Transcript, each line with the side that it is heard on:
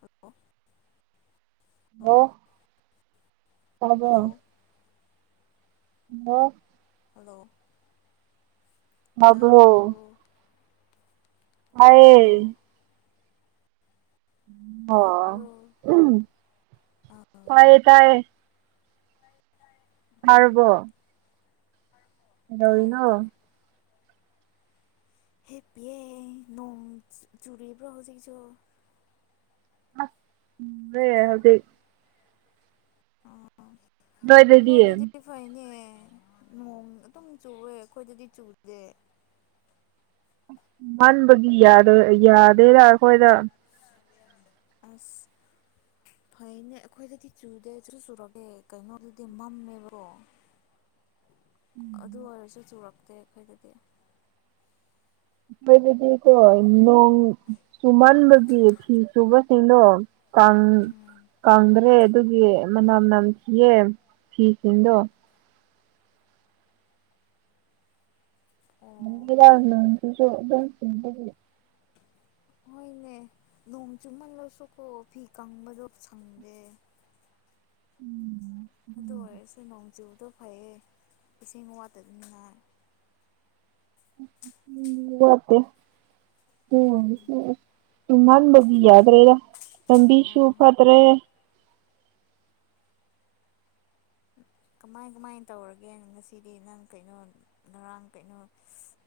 left: Hello
right: hello ꯇꯕꯔꯣ
left: hello
right: hello
left: hello ꯇꯥꯕ꯭ꯔꯣ
right: ꯇꯥꯏꯌꯦ
left: ꯍꯜꯂꯣ
right: ꯑꯣ
left: ꯇꯥꯕ꯭ꯔꯣ ꯑꯥ
right: ꯇꯥꯢꯌꯦ ꯇꯥꯏꯌꯦ
left: ꯎꯝ
right: ꯇꯔꯕꯣ ꯀꯩꯗꯧꯔꯤꯅꯣ
left: ꯇꯥꯔꯦ ꯇꯥꯔꯦ ꯍꯤꯞꯄꯤꯌꯦ ꯅꯣꯡ ꯆꯨꯔꯤꯕ꯭ꯔꯣ ꯍꯧꯖꯤꯛꯁꯨ
right: ꯍꯧꯖꯤꯛ [unintelligible]
left: ꯑꯥ ꯅꯣꯏꯗꯗꯤ ꯐꯩꯅꯦ ꯅꯣꯡ ꯑꯗꯨꯝ ꯆꯨꯑꯦ ꯑꯩꯈꯣꯏꯗꯗꯤ ꯆꯨꯗꯦ
right: ꯃꯟꯕꯒꯤ ꯌꯥꯗꯕ ꯌꯥꯗꯦꯗ ꯑꯩꯈꯣꯏꯗ
left: ꯑꯁ ꯐꯩꯅꯦ ꯑꯩꯈꯣꯏꯗꯗꯤ ꯆꯨꯗꯦ ꯁꯨꯡꯆꯨ ꯆꯨꯔꯛꯇꯦ ꯀꯩꯅꯣꯗꯗꯤ ꯃꯝꯃꯦꯕꯣ ꯑꯗꯨ
right: ꯑꯩꯈꯣꯏꯗꯗꯤꯀꯣ
left: ꯑꯣꯏꯔꯁꯨ ꯆꯨꯔꯛꯇꯦ ꯑꯩꯈꯣꯏꯗꯗꯤ
right: ꯑꯩꯈꯣꯏꯗꯗꯤ ꯀꯣ ꯅꯣꯡ ꯆꯨꯃꯟꯕꯒꯤ ꯐꯤ ꯁꯨꯕꯁꯤꯡꯗꯣ
left: ꯎꯝ
right: ꯀꯪꯗ꯭ꯔꯦ ꯑꯗꯨꯒꯤ ꯃꯅꯝ ꯅꯝꯊꯤꯌꯦ ꯐꯤꯁꯤꯡꯗꯣ
left: ꯑꯣ
right: ꯅꯨꯃꯤꯗꯡꯁꯨ ꯅꯣꯡꯁꯨ ꯗꯨꯝ ꯆꯨꯕꯒꯤ [unintelligible]
left: ꯍꯣꯏꯅꯦ ꯅꯣꯡ ꯆꯨꯝꯃꯜꯂꯁꯨ ꯀꯣ ꯐꯤ ꯀꯪꯕꯗꯣ ꯁꯪꯗꯦ
right: ꯎꯝ
left: ꯑꯗꯨ ꯑꯣꯏꯔꯁꯨ ꯅꯣꯡꯖꯨꯗꯣ ꯐꯩꯌꯦ ꯏꯁꯤꯡ ꯋꯥꯠꯇꯅꯤꯡꯉꯥꯏ
right: ꯎꯝ ꯂꯦꯞꯇꯦ [unintelligible] ꯎꯝ ꯆꯨꯃꯥꯟꯕꯒꯤ ꯌꯥꯗ꯭ꯔꯦꯗ ꯂꯝꯕꯤꯁꯨ
left: ꯑꯣ
right: ꯐꯇ꯭ꯔꯦ
left: ꯀꯃꯥꯏ ꯀꯃꯥꯏꯅ ꯇꯧꯔꯒꯦ ꯉꯁꯤꯗꯤ ꯅꯪ ꯀꯩꯅꯣ ꯉꯔꯥꯡ ꯀꯩꯅꯣ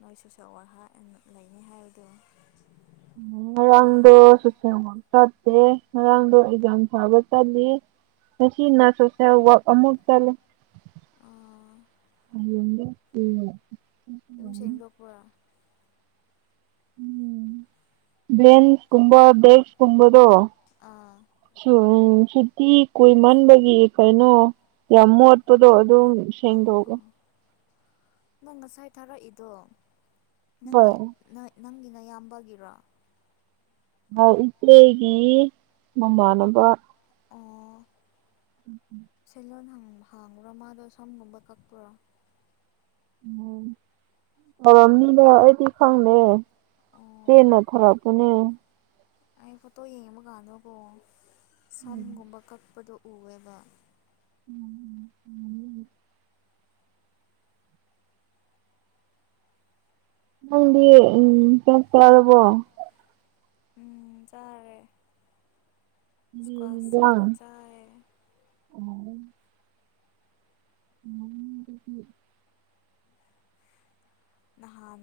left: ꯃꯣꯏ ꯁꯣꯁꯦꯜ ꯋꯥꯛ ꯂꯩꯅꯤ ꯍꯥꯏꯕꯗꯣ
right: ꯉꯔꯡꯗꯣ ꯁꯣꯁꯦꯜ ꯋꯥꯛ ꯆꯠꯇꯦ ꯉꯥꯡꯗꯣ ꯑꯦꯖꯝ ꯊꯕ ꯆꯠꯂꯦ ꯉꯥꯁꯤꯅ ꯁꯣꯁꯦꯜ ꯋꯥꯛ ꯑꯃꯨꯛ ꯆꯠꯂꯤ [unintelligible]
left: ꯑꯗꯨꯨꯝ ꯁꯦꯡꯗꯣꯛꯄ꯭ꯔꯥ
right: ꯎꯝ ꯕ꯭ꯂꯟꯁ ꯀꯨꯝꯕꯥ ꯕꯦꯛ꯭ꯁ ꯀꯨꯝꯕꯗꯨꯣ
left: ꯑꯥ
right: ꯁ ꯎꯝ ꯁꯨꯇꯤ ꯀꯨꯏ ꯃꯟꯕꯒꯤ ꯀꯩꯅꯣ ꯌꯥꯝ ꯃꯣꯠꯄꯗꯣ ꯑꯗꯨꯝ
left: ꯑꯣ
right: ꯁꯦꯡꯗꯣꯛꯑꯒ
left: ꯑꯣ ꯅꯪ ꯉꯁꯥꯏ ꯊꯥꯔꯛꯏꯗꯣ ꯅꯪꯒꯤ ꯅꯪꯒꯤꯅ ꯅꯥꯌꯥꯝꯕꯒꯤꯔꯣ
right: ꯑꯥ ꯏꯆꯦꯒꯤ ꯃꯃꯥꯟꯅꯕ
left: ꯑ
right: ꯎꯝꯝ [unintelligible]
left: ꯁꯦꯂꯂꯣꯟ ꯍꯥꯡꯕ꯭ꯔꯣ ꯃꯥꯗꯣ ꯁꯝꯒꯨꯝꯕ ꯀꯛꯄ꯭ꯔꯣ
right: ꯎꯝ ꯍꯥꯎꯔꯝꯅꯤꯅ ꯑꯩꯗꯤ ꯈꯪꯗꯦ
left: ꯑꯣ
right: ꯆꯦꯟꯅ ꯊꯔꯛ ꯄꯥꯅꯦ
left: ꯑꯩ ꯐꯣꯇꯣ ꯌꯦꯡꯕ ꯀꯥꯟꯗꯀꯣ
right: ꯎꯝ
left: ꯁꯝꯒꯨꯝꯕ ꯀꯛꯄꯗꯣ ꯎꯋꯦꯕ꯫
right: ꯎꯝ ꯎꯝ ꯎꯝ ꯅꯪꯗꯤ ꯎꯝ ꯆꯥꯛ ꯆꯥꯔꯕꯣ ꯫
left: ꯎꯝ ꯆꯥꯔꯦ ꯏꯁꯀ꯭ꯋꯥꯁ ꯆꯝꯐꯨ
right: ꯏꯟꯖꯥꯡ
left: ꯆꯥꯏ꯫
right: ꯎꯝ
left: ꯅꯍꯥꯟ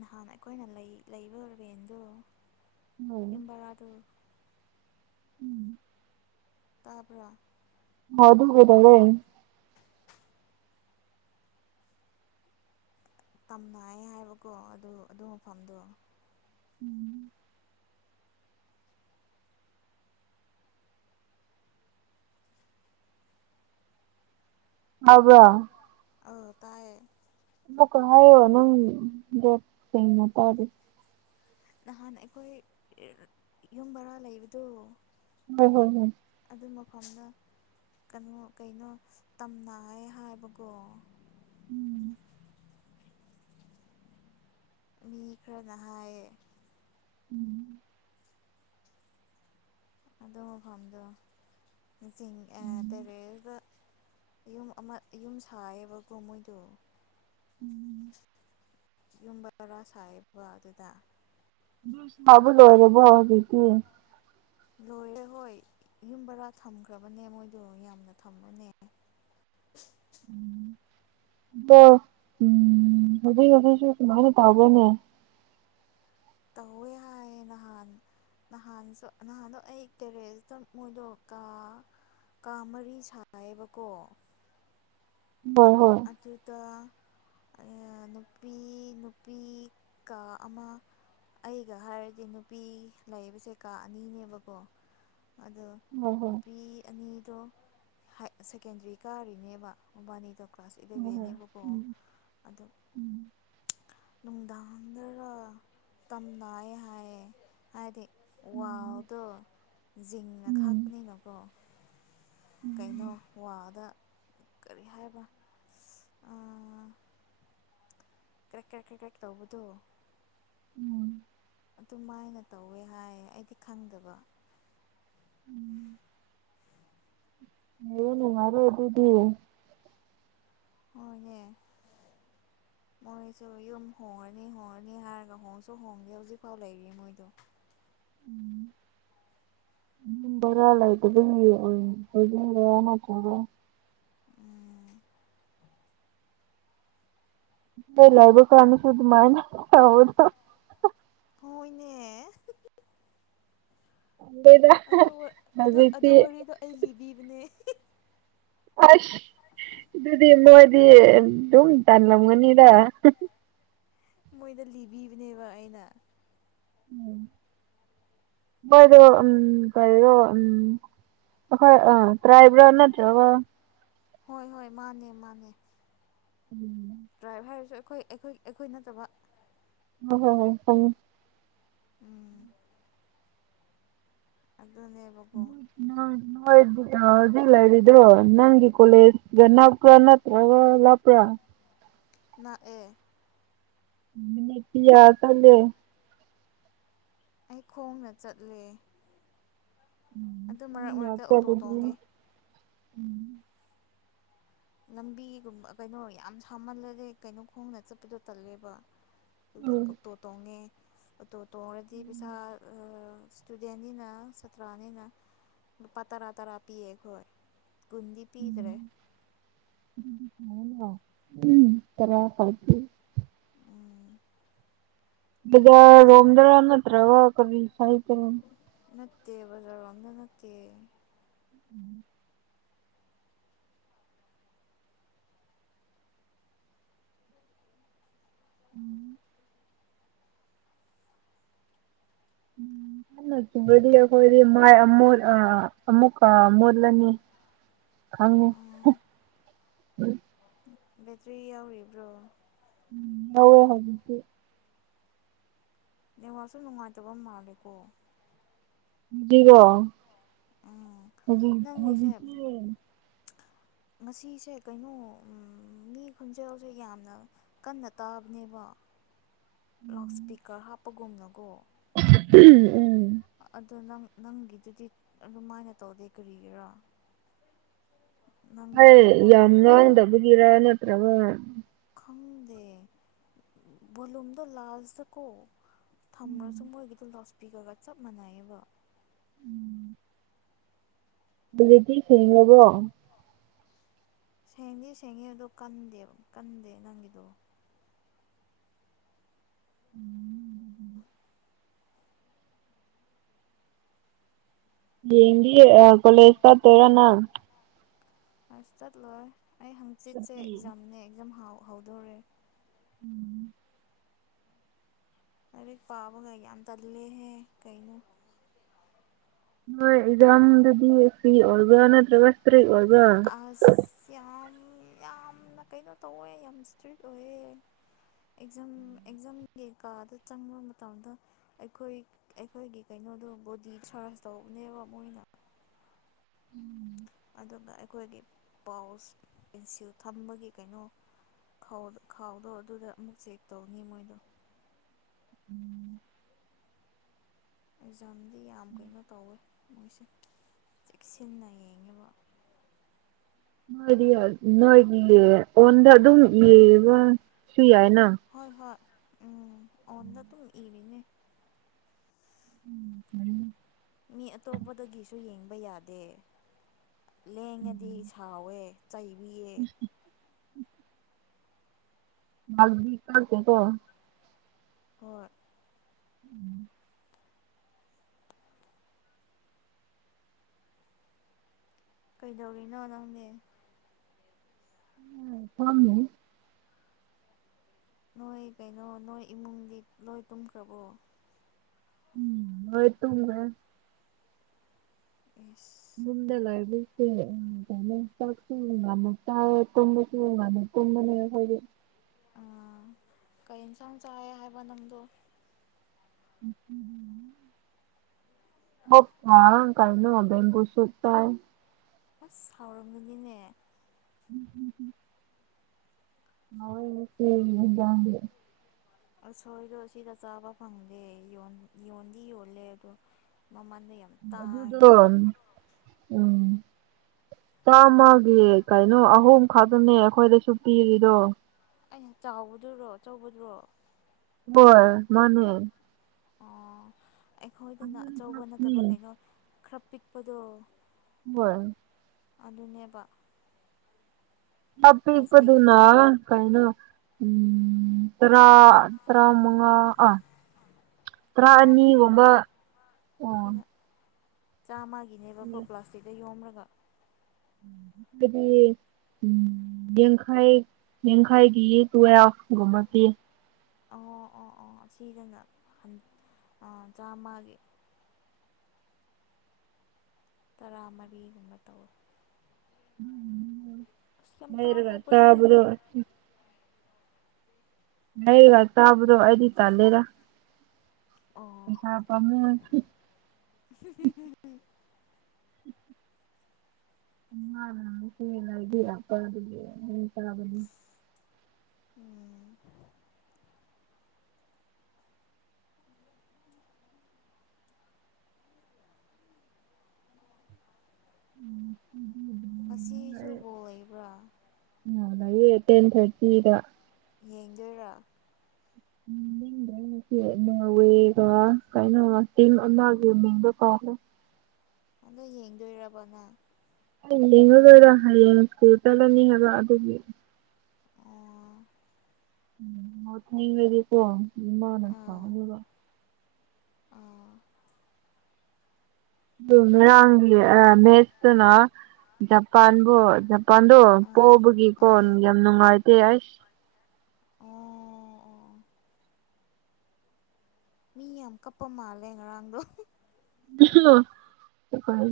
left: ꯅꯍꯥꯟ ꯑꯩꯈꯣꯏꯅ ꯂꯩꯕ ꯔꯦꯟꯗꯣ꯫ ꯌꯨꯝ ꯕꯥꯔꯗꯣ
right: ꯎꯝ
left: ꯇꯥꯕ꯭ꯔꯥ
right: ꯍꯣ ꯑꯗꯨꯒꯤꯗꯅꯦ꯫
left: ꯇꯝꯅꯩ ꯍꯥꯏꯕꯀꯣ ꯑꯗꯨ ꯑꯗꯨ ꯃꯐꯝꯗꯣ꯫
right: ꯎꯝ ꯇꯥꯕ꯭ꯔꯥ
left: ꯑ ꯇꯥꯏꯌꯦ꯫
right: ꯑꯃ ꯀ ꯍꯥꯏꯌꯣ ꯅꯪꯗꯤ ꯀꯩꯅꯣ ꯇꯗꯤ
left: ꯅꯍꯥꯟ ꯑꯩꯈꯣꯏ ꯌꯨꯝ ꯕꯔꯥ ꯂꯩꯕꯗꯣ꯫
right: ꯍꯣꯏ ꯍꯣꯏ ꯍꯨꯝ
left: ꯑꯗꯨ ꯃꯐꯝꯗꯣ ꯀꯩꯅꯣ ꯀꯩꯅꯣ ꯇꯝꯅ ꯍꯥꯏꯕꯀꯣ꯫
right: ꯎꯝ
left: ꯃꯤ ꯈꯔꯅ ꯍꯥꯏꯌꯦ꯫
right: ꯎꯝ
left: ꯑꯗꯨ ꯃꯐꯝꯗꯣ ꯆꯤꯡ ꯑ
right: ꯎꯝ
left: ꯇꯦꯔꯦꯇ꯫ ꯌꯨꯝ ꯑꯃ ꯌꯨꯝ ꯁꯥꯏꯌꯦꯕꯀꯣ ꯃꯣꯏꯗꯣ꯫
right: ꯎꯝ
left: ꯌꯨꯝꯕꯔꯥ ꯁꯥꯏꯕ ꯑꯗꯨꯗ
right: ꯁꯕ ꯂꯣꯏꯔꯕꯣ ꯍꯧꯖꯤꯛꯇꯤ꯫
left: ꯂꯣꯏꯔꯦ ꯍꯣꯏ ꯌꯨꯝ ꯕꯔꯥ ꯊꯝꯈ꯭ꯔꯕꯅꯦ ꯃꯣꯏꯗꯣ ꯌꯥꯝꯅ ꯊꯝꯃꯅꯦ꯫
right: ꯑꯗꯣ ꯎꯝ ꯍꯧꯖꯤꯛ ꯍꯧꯖꯤꯛꯁꯨ ꯁꯨꯃꯥꯏꯅ ꯇꯧꯋꯦꯅꯦ꯫
left: ꯇꯧꯋꯦ ꯍꯥꯏꯑꯦ ꯅꯍꯥꯟ ꯅꯍꯥꯟꯁꯨ ꯅꯍꯥꯟꯗꯣ ꯑꯩ ꯀꯦꯔꯦꯖꯇ ꯃꯣꯏꯗꯣ ꯀꯥ ꯀꯥ ꯃꯔꯤ ꯁꯥꯏꯑꯦꯕꯀꯣ꯫
right: ꯍꯣꯏ ꯍꯣꯏ
left: ꯑꯗꯨꯗ ꯅꯨꯄꯤ ꯅꯨꯄꯤ ꯀꯥ ꯑꯃ ꯑꯩꯒ ꯍꯥꯏꯔꯗꯤ ꯅꯨꯄꯤ ꯂꯩꯕꯁꯦ ꯀꯥ ꯑꯅꯤꯅꯦꯕꯀꯣ꯫ ꯑꯗꯣ
right: ꯍꯣꯏ ꯍꯣꯏ
left: ꯅꯨꯄꯤ ꯑꯅꯤꯗꯣ ꯍꯥꯏ ꯁꯦꯀꯦꯟꯗꯔꯤ ꯀꯥꯔꯤꯅꯦꯕ ꯃꯕꯥꯅꯤꯗꯣ
right: ꯍꯣꯏ ꯍꯣꯏ
left: ꯕꯤꯕꯦꯅꯦꯕꯀꯣ
right: ꯎꯝ
left: ꯑꯗꯨ
right: ꯎꯝ
left: ꯅꯨꯡꯗꯥꯡꯗꯔ ꯇꯝꯅꯩ ꯍꯥꯏꯑꯦ ꯍꯥꯏꯗꯤ ꯋꯥꯎꯗꯣ ꯖꯤꯡꯅ
right: ꯎꯝ
left: ꯈꯥꯛꯄꯅꯤꯅꯀꯣ ꯀꯩꯅꯣ
right: ꯎꯝ
left: ꯋꯥꯗ ꯀꯔꯤ ꯍꯥꯏꯕ ꯑꯥ ꯀ꯭ꯔꯦꯛ ꯀ꯭ꯔꯦꯛ ꯀ꯭ꯔꯦꯛ ꯀ꯭ꯔꯦꯛ ꯇꯧꯕꯗꯣ
right: ꯎꯝ
left: ꯑꯗꯨꯃꯥꯏꯅ ꯇꯧꯋꯦ ꯍꯥꯏꯌꯦ ꯑꯩꯗꯤ ꯈꯪꯗꯕ꯫
right: ꯎꯝ ꯅꯣꯏ ꯅꯨꯉꯥꯏꯔꯣꯏ ꯑꯗꯨꯗꯤ
left: ꯍꯣꯏꯅꯦ꯫ ꯃꯣꯏꯁꯨ ꯌꯨꯝ ꯍꯣꯡꯉꯅꯤ ꯍꯣꯡꯉꯅꯤ ꯍꯥꯏꯔꯒ ꯍꯣꯡꯁꯨ ꯍꯣꯡꯗꯦ ꯍꯧꯖꯤꯛꯐꯥꯎ ꯂꯩꯔꯤ ꯃꯣꯏꯗꯣ꯫
right: [inaudible] [inaudible]
left: ꯎꯝ꯫
right: [inaudible]
left: ꯍꯣꯏꯅꯦ꯫
right: [inaudible]
left: ꯑꯗꯨ ꯑꯗꯨ ꯑꯗꯨ
right: ꯍꯧꯖꯤꯛꯇꯤ
left: ꯋꯥꯔꯤꯗꯣ ꯑꯩ ꯂꯤꯕꯤꯕꯅꯦ꯫
right: ꯑꯁ ꯑꯗꯨꯗꯤ ꯅꯣꯏꯗꯤ ꯑꯗꯨꯝ ꯇꯟꯂꯝꯒꯅꯤꯗ꯫
left: ꯃꯣꯏꯗ ꯂꯤꯕꯤꯕꯅꯦꯕ ꯑꯩꯅ꯫ [unintelligible]
right: ꯃꫭꯏꯗꫭ ꯎꯝ ꯀꯔꯤꯔꯣ ꯎꯝ ꯑꯈꫭꯏ ꯑꯥ ꯇ꯭ꯔꯥꯏꯕꯔ ꯅꯠꯇ꯭ꯔꯒ
left: ꯍꯣꯏ ꯍꯣꯏ ꯃꯥꯅꯦ ꯃꯥꯅꯦ꯫
right: ꯎꯝ꯫
left: ꯇ꯭ꯔꯥꯏꯕ ꯍꯥꯏꯔꯁꯨ ꯑꯩꯈꯣꯏ ꯑꯩꯈꯣꯏ ꯑꯩꯈꯣꯏ ꯅꯠꯇꯕ꯫
right: [inaudible]
left: ꯎꯝ꯫ ꯑꯗꯨꯅꯦꯕꯀꯣ꯫
right: ꯅꯪ ꯅꫭꯏ ꯖꯤꯛ ꯂꯩꯔꯤꯗꯣ ꯅꯪꯒꯤ ꯀꯣꯂꯦꯁꯒ ꯅꯛ ꯄ꯭ꯔ ꯅꯠꯇ꯭ꯔꯒ ꯂꯥꯞꯄ꯭ꯔꯥ꯫
left: ꯅꯛꯑꯦ꯫
right: ꯃꯤꯅꯤꯠ ꯀꯌꯥ ꯆꯠꯂꯦ꯫
left: ꯑꯩ ꯈꯣꯡꯅ ꯆꯠꯂꯦ꯫ ꯑꯗꯨ ꯃꯔꯛ
right: ꯅꯪꯅ
left: ꯃꯔꯛꯇ ꯑꯣꯇꯣ
right: ꯆꯠꯄꯗꯤ
left: ꯇꯣꯡꯉꯦ꯫
right: [inaudible]
left: ꯂꯝꯕꯤꯒꯨꯝꯕ ꯀꯩꯅꯣ ꯌꯥꯝ ꯁꯥꯃꯜꯂꯗꯦ ꯀꯩꯅꯣ ꯈꯣꯡꯅ ꯆꯠꯄꯗꯣ ꯇꯜꯂꯦꯕ꯫ ꯑꯗꯨꯒꯤ ꯑꯣꯛꯇꯣ ꯇꯣꯡꯉꯦ ꯑꯣꯛꯇꯣ ꯇꯣꯡꯉꯔꯗꯤ ꯄꯩꯁꯥ ꯁ꯭ꯇꯨꯗꯦꯟꯅꯤꯅ ꯁꯥꯇ꯭ꯔꯥꯅꯤꯅ ꯂꯨꯄꯥ ꯇꯔꯥ ꯇꯔꯥ ꯄꯤꯌꯦ ꯑꯩꯈꯣꯏ꯫ ꯀꯨꯟꯗꯤ ꯄꯤꯗ꯭ꯔꯦ꯫
right: ꯎꯝ [inaudible]
left: [unintelligible] ꯑꯁ
right: ꯕꯖꯥꯔ
left: ꯑꯣꯇꯣ
right: ꯔꯣꯝꯗ꯭ꯔ ꯅꯠꯇ꯭ꯔꯒ ꯀꯔꯤ ꯁꯥꯏꯠꯇꯔ
left: ꯅꯠꯇꯦ ꯕꯖꯥꯔꯔꫭꯝꯗ ꯅꯠꯇꯦ꯫
right: [inaudible] [inaudible] ꯀꯟꯅ ꯆꯨꯔꯗꯤ ꯑꯩꯈꯣꯏꯗꯤ ꯃꯥꯏ ꯑꯃꯣꯠ ꯑ ꯑꯃꯃꯨꯀꯥ ꯃꫭꯠꯂꯅꯤ ꯈꯪꯉꯨ꯫
left: ꯕꯦꯇ꯭ꯔꯤ ꯌꯥꯎꯔꯤꯕ꯭ꯔꯣ꯫
right: [inaudible]
left: ꯅꯦꯋꯥꯛꯁꯨ ꯅꯨꯡꯉꯥꯏꯇꯕ ꯃꯥꯜꯂꯦꯀꯣ꯫
right: ꯍꯧꯖꯤꯛꯔꯣ
left: ꯎꯝ
right: ꯍꯧꯖꯤꯛ
left: ꯅꯪꯒꯤꯁꯦ
right: ꯍꯧꯖꯤꯛꯇꯤ
left: ꯉꯁꯦ ꯀꯩꯅꯣ ꯎꯝ ꯃꯤ ꯈꫭꯟꯖꯦꯜꯁꯨ ꯌꯥꯝꯅ ꯀꯟꯅ ꯇꯥꯕꯅꯦꯕ ꯂꯥꯎꯠ ꯏꯁ꯭ꯄꯤꯀꯔ ꯍꯥꯞꯄꯒꯨꯝꯅꯀꯣ꯫
right: ꯎꯝ
left: ꯑꯗꯣ ꯅꯪ ꯅꯪꯒꯤꯗꯨꯗꯤ ꯑꯗꯨꯃꯥꯏꯅ ꯇꯧꯗꯦ ꯀꯔꯤꯒꯤꯔꯥ ꯅꯪꯒꯤ
right: ꯑꯩ ꯌꯥꯝ
left: ꯅꯦꯠꯋꯥꯛꯅꯔꯥ
right: ꯉꯥꯡꯗꯕꯒꯤꯔ ꯅꯠꯇꯔꯒ
left: ꯈꯪꯗꯦ ꯕꯣꯂꯨꯝꯗꯣ ꯂꯥꯜꯁꯇꯀꯣ ꯊꯝꯔꯁꯨ ꯃꯣꯏꯒꯤꯗꯣ ꯂꯣꯁꯄꯤꯈ꯭ꯔꯒ ꯆꯞ ꯃꯥꯟꯅꯩꯌꯦꯕ
right: ꯎꯝ ꯑꯗꯨꯗꯗꯤ ꯁꯦꯡꯂꯕꯣ
left: ꯁꯦꯡꯗꯤ ꯁꯦꯡꯉꯦ ꯑꯗꯣ ꯀꯟꯗꯦꯕ ꯀꯟꯗꯦ ꯅꯪꯒꯤꯗꯣ
right: ꯎꯝ ꯍꯌꯦꯡꯗꯒꯤ ꯑꯥ ꯀꯣꯂꯦꯖ ꯆꯠꯇꯣꯏꯔ ꯅꯪ
left: ꯑꯥꯁ ꯆꯠꯂꯣꯏ ꯑꯩ ꯍꯥꯡꯆꯤꯠꯁꯦ
right: ꯁꯨꯇꯤ
left: ꯑꯦꯛꯖꯥꯝꯅꯦ ꯑꯦꯛꯖꯥꯝ ꯍꯧ ꯍꯧꯗꯣꯔꯦ
right: ꯎꯝ
left: ꯂꯥꯏꯔꯤꯛ ꯄꯥꯕꯒ ꯌꯥꯝ ꯇꯜꯂꯦꯍꯦ ꯀꯩꯅꯣ
right: ꯅꯣꯏ ꯑꯦꯛꯖꯥꯝꯗꯨꯗꯤ ꯁꯤ ꯑꯣꯏꯕꯔ ꯅꯠꯇ꯭ꯔꯒ ꯏꯁꯇ꯭ꯔꯤꯛ ꯑꯣꯏ
left: ꯑꯁ ꯌꯥꯝ ꯌꯥꯝꯅ ꯀꯩꯅꯣ ꯇꯧꯋꯦ ꯌꯥꯝ ꯏꯁꯇ꯭ꯔꯤꯛ ꯑꯣꯏꯌꯦ ꯑꯦꯛꯖꯥꯝ ꯑꯦꯛꯖꯥꯝꯒꯤ ꯀꯥꯗ ꯆꯪꯕ ꯃꯇꯝꯗ ꯑꯩꯈꯣꯏ ꯑꯩꯈꯣꯏꯒꯤ ꯀꯩꯅꯣꯗꯣ ꯕꯣꯗꯤ ꯁꯥꯔꯖ ꯇꯧꯕꯅꯦꯕ ꯃꯣꯏꯅ ꯑꯗꯨꯒ ꯑꯩꯈꯣꯏꯒꯤ ꯄꯥꯎꯁ ꯄꯦꯟꯁꯤꯜ ꯊꯝꯕꯒꯤ ꯀꯩꯅꯣ ꯈꯥꯎ ꯈꯥꯎꯗꯣ ꯑꯗꯨꯗ ꯑꯃꯨꯛ ꯆꯦꯛ ꯇꯧꯅꯤ ꯃꯣꯏꯗꯣ ꯑꯦꯛꯖꯥꯝꯗꯤ ꯌꯥꯝ ꯀꯩꯅꯣ ꯇꯧꯋꯦ ꯃꯣꯏꯁꯦ ꯆꯦꯛꯁꯤꯟꯅ ꯌꯦꯡꯉꯦꯕ
right: ꯅꯣꯏꯗꯤ ꯅꯣꯏꯗꯤ ꯑꯣꯟꯗ ꯑꯗꯨꯝ ꯌꯦꯕꯁꯨ ꯌꯥꯏꯅ
left: ꯍꯣꯏ ꯍꯣꯏ ꯎꯝ ꯑꯣꯟꯗ ꯑꯗꯨꯝ ꯏꯔꯤꯅꯦ
right: ꯎꯝ
left: ꯃꯤ ꯑꯇꯣꯞꯄꯗꯒꯤꯁꯨ ꯌꯦꯡꯕ ꯌꯥꯗꯦ ꯂꯦꯡꯉꯗꯤ ꯁꯥꯎꯋꯦ ꯆꯩꯕꯤꯌꯦ
right: ꯃꯥ [unintelligible] ꯀꯣ
left: ꯍꯣꯏ
right: ꯎꯝ
left: ꯀꯩꯗꯧꯔꯤꯅꯣ ꯅꯪꯗꯤ
right: ꯎꯝ ꯐꯝꯃꯝꯃꯤꯅꯤ
left: ꯅꯣꯏ ꯀꯩꯅꯣ ꯅꯣꯏ ꯏꯃꯨꯡꯗꯤ ꯂꯣꯏ ꯇꯨꯝꯈ꯭ꯔꯕꯣ
right: ꯎꯝ ꯂꯣꯏ ꯇꯨꯝꯒꯔꯦ
left: ꯏꯁ
right: ꯌꯨꯝꯗ ꯂꯩꯕꯁꯦ [unintelligible] ꯇꯨꯝꯕꯁꯨ ꯉꯟꯅ ꯇꯨꯝꯕꯅꯦ ꯑꯩꯈꯣꯏꯗꯤ
left: ꯑꯥ ꯀꯩ ꯏꯟꯁꯥꯡ ꯆꯥꯏ ꯍꯥꯏꯕ ꯅꯪꯗꯣ
right: ꯉꯁꯤꯗꯤ [inaudible] ꯀꯩꯅꯣ ꯕꯦꯝꯕꯨ ꯁꯨꯄ ꯆꯥꯏ
left: ꯑꯁ ꯍꯥꯎꯔꯝꯒꯅꯤꯅꯦ
right: ꯎꯝ ꯎꯝ ꯍꯥꯎꯋꯦ
left: ꯎꯁꯣꯏꯗꯣ ꯁꯤꯗ ꯆꯥꯕ ꯐꯪꯗꯦ ꯌꯣꯟꯗꯤ ꯌꯣꯜꯂꯦ ꯑꯗꯣ ꯃꯃꯟꯗꯣ ꯌꯥꯝ
right: ꯑꯗꯨꯗꯣ
left: ꯇꯥꯡꯉꯦ
right: ꯎꯝ ꯆꯥꯝꯃꯒꯤ ꯀꯌꯥ ꯅꯣ ꯑꯍꯨꯝ ꯈꯛꯇꯅꯦ ꯑꯩꯈꯣꯏꯗꯁꯨ ꯄꯤꯔꯤꯗꯣ
left: ꯑꯩ ꯆꯥꯎꯕꯗꯨꯔꯣ ꯑꯆꯧꯕꯗꯨꯔꯣ
right: ꯍꯣꯏ ꯃꯥꯅꯦ
left: ꯑꯣ ꯑꯩꯈꯣꯏꯗꯅ ꯑꯆꯧꯕ ꯅꯠꯇꯕ
right: ꯍꯣꯏ
left: ꯀꯩꯅꯣ ꯈꯔ ꯄꯤꯛꯄꯗꯣ
right: ꯍꯣꯏ
left: ꯑꯗꯨꯅꯦꯕ ꯄ꯭ꯂꯥꯁꯇꯤꯛꯇ
right: ꯑꯥꯄꯄꯤꯛꯄꯗꯨꯅ ꯀꯩꯅꯣ ꯎꯝ ꯇꯔꯥ ꯇ꯭ꯔ ꯃꯉꯥ ꯇꯔꯥ
left: ꯇꯔꯥꯃꯔꯤ
right: ꯑꯅꯤꯒꯨꯝꯕ
left: ꯇꯧꯋꯦ
right: ꯑꯣ
left: ꯁꯤꯅ ꯆꯥꯝꯃꯒꯤꯅꯦꯕꯀꯣ ꯄ꯭ꯂꯥꯁꯇꯤꯛꯇ ꯌꯣꯝꯔꯒ
right: ꯎꯝ [inaudible] ꯍꯥꯏꯗꯤ ꯎꯝ ꯌꯦꯡꯈꯥꯏ ꯌꯦꯡꯈꯥꯏꯒꯤ ꯇꯨꯌꯦꯜ꯭ꯞ ꯨꯒꯨꯝꯕꯥ ꯄꯤ
left: ꯑ ꯑꯣ ꯑꯣ ꯁꯤꯗꯅ ꯑ ꯆꯥꯝꯃꯒꯤ ꯇꯔꯥꯃꯔꯤꯒꯨꯝꯕ ꯇꯧꯋ ꯑꯁ ꯌꯥꯝ ꯇꯥꯡꯉꯦ
right: ꯂꯩꯔꯒꯥ
left: ꯄꯣꯠ ꯆꯩꯁꯦ
right: ꯆꯕꯗꯣ ꯍꯩꯒꯥ ꯆꯕꯗꯣ ꯑꯩꯗꯤ ꯇꯥꯂꯦꯗ
left: ꯑꯣ
right: ꯄꯩꯁꯥ ꯄꯥꯃ [unintelligible]
left: [unintelligible]
right: [unintelligible] ꯆꯥꯕꯅꯤ
left: ꯎꯝ
right: ꯎꯝ ꯎꯝ
left: ꯉꯁꯨꯁꯤ ꯕꯣꯜ ꯂꯩꯕ꯭ꯔꯥ
right: ꯂꯩꯌꯦ ꯇꯦꯟ ꯊꯔꯇꯤꯗ
left: ꯌꯦꯡꯗꯣꯏꯔꯥ
right: ꯎꯝ ꯑꯩꯁꯤ ꯅꯣꯔꯋꯦꯒ ꯀꯥꯏꯅ ꯇꯤꯝ ꯑꯃꯒꯤ ꯃꯤꯡꯗꯣ ꯀꯥꯎꯈ꯭ꯔꯦ
left: ꯑꯗꯣ ꯌꯦꯡꯗꯣꯏꯔꯕ ꯅꯪ
right: ꯌꯦꯉꯒꯔꯣꯏꯗ ꯍꯌꯦꯡ ꯁꯀꯨꯜ꯫ ꯆꯠꯂꯅꯤ [unintelligible] ꯍꯥꯏꯕ ꯑꯗꯨꯒꯤ
left: ꯑꯣ
right: [unintelligible] ꯏꯃꯥꯅ
left: ꯑꯥ
right: ꯁꯥꯎꯔꯒ
left: ꯑꯥ
right: ꯑꯗꯨ ꯉꯣꯏꯔꯥꯡꯒꯤ ꯃꯦꯠꯁꯇꯨꯅ ꯖꯄꯥꯟꯕꯨ ꯖꯥꯄꯥꯟꯗꯣ
left: ꯑꯥ
right: ꯄꯣꯛꯕꯒꯤꯀꯣ
left: ꯑꯥ
right: ꯌꯥꯝ ꯅꯨꯡꯉꯥꯏꯇꯦ ꯑꯩꯁ
left: ꯑꯣ ꯑꯣ ꯃꯤ ꯌꯥꯝ ꯀꯞꯄ ꯃꯥꯜꯂꯦ ꯉꯔꯥꯡꯗꯣ
right: ꯀ [unintelligible]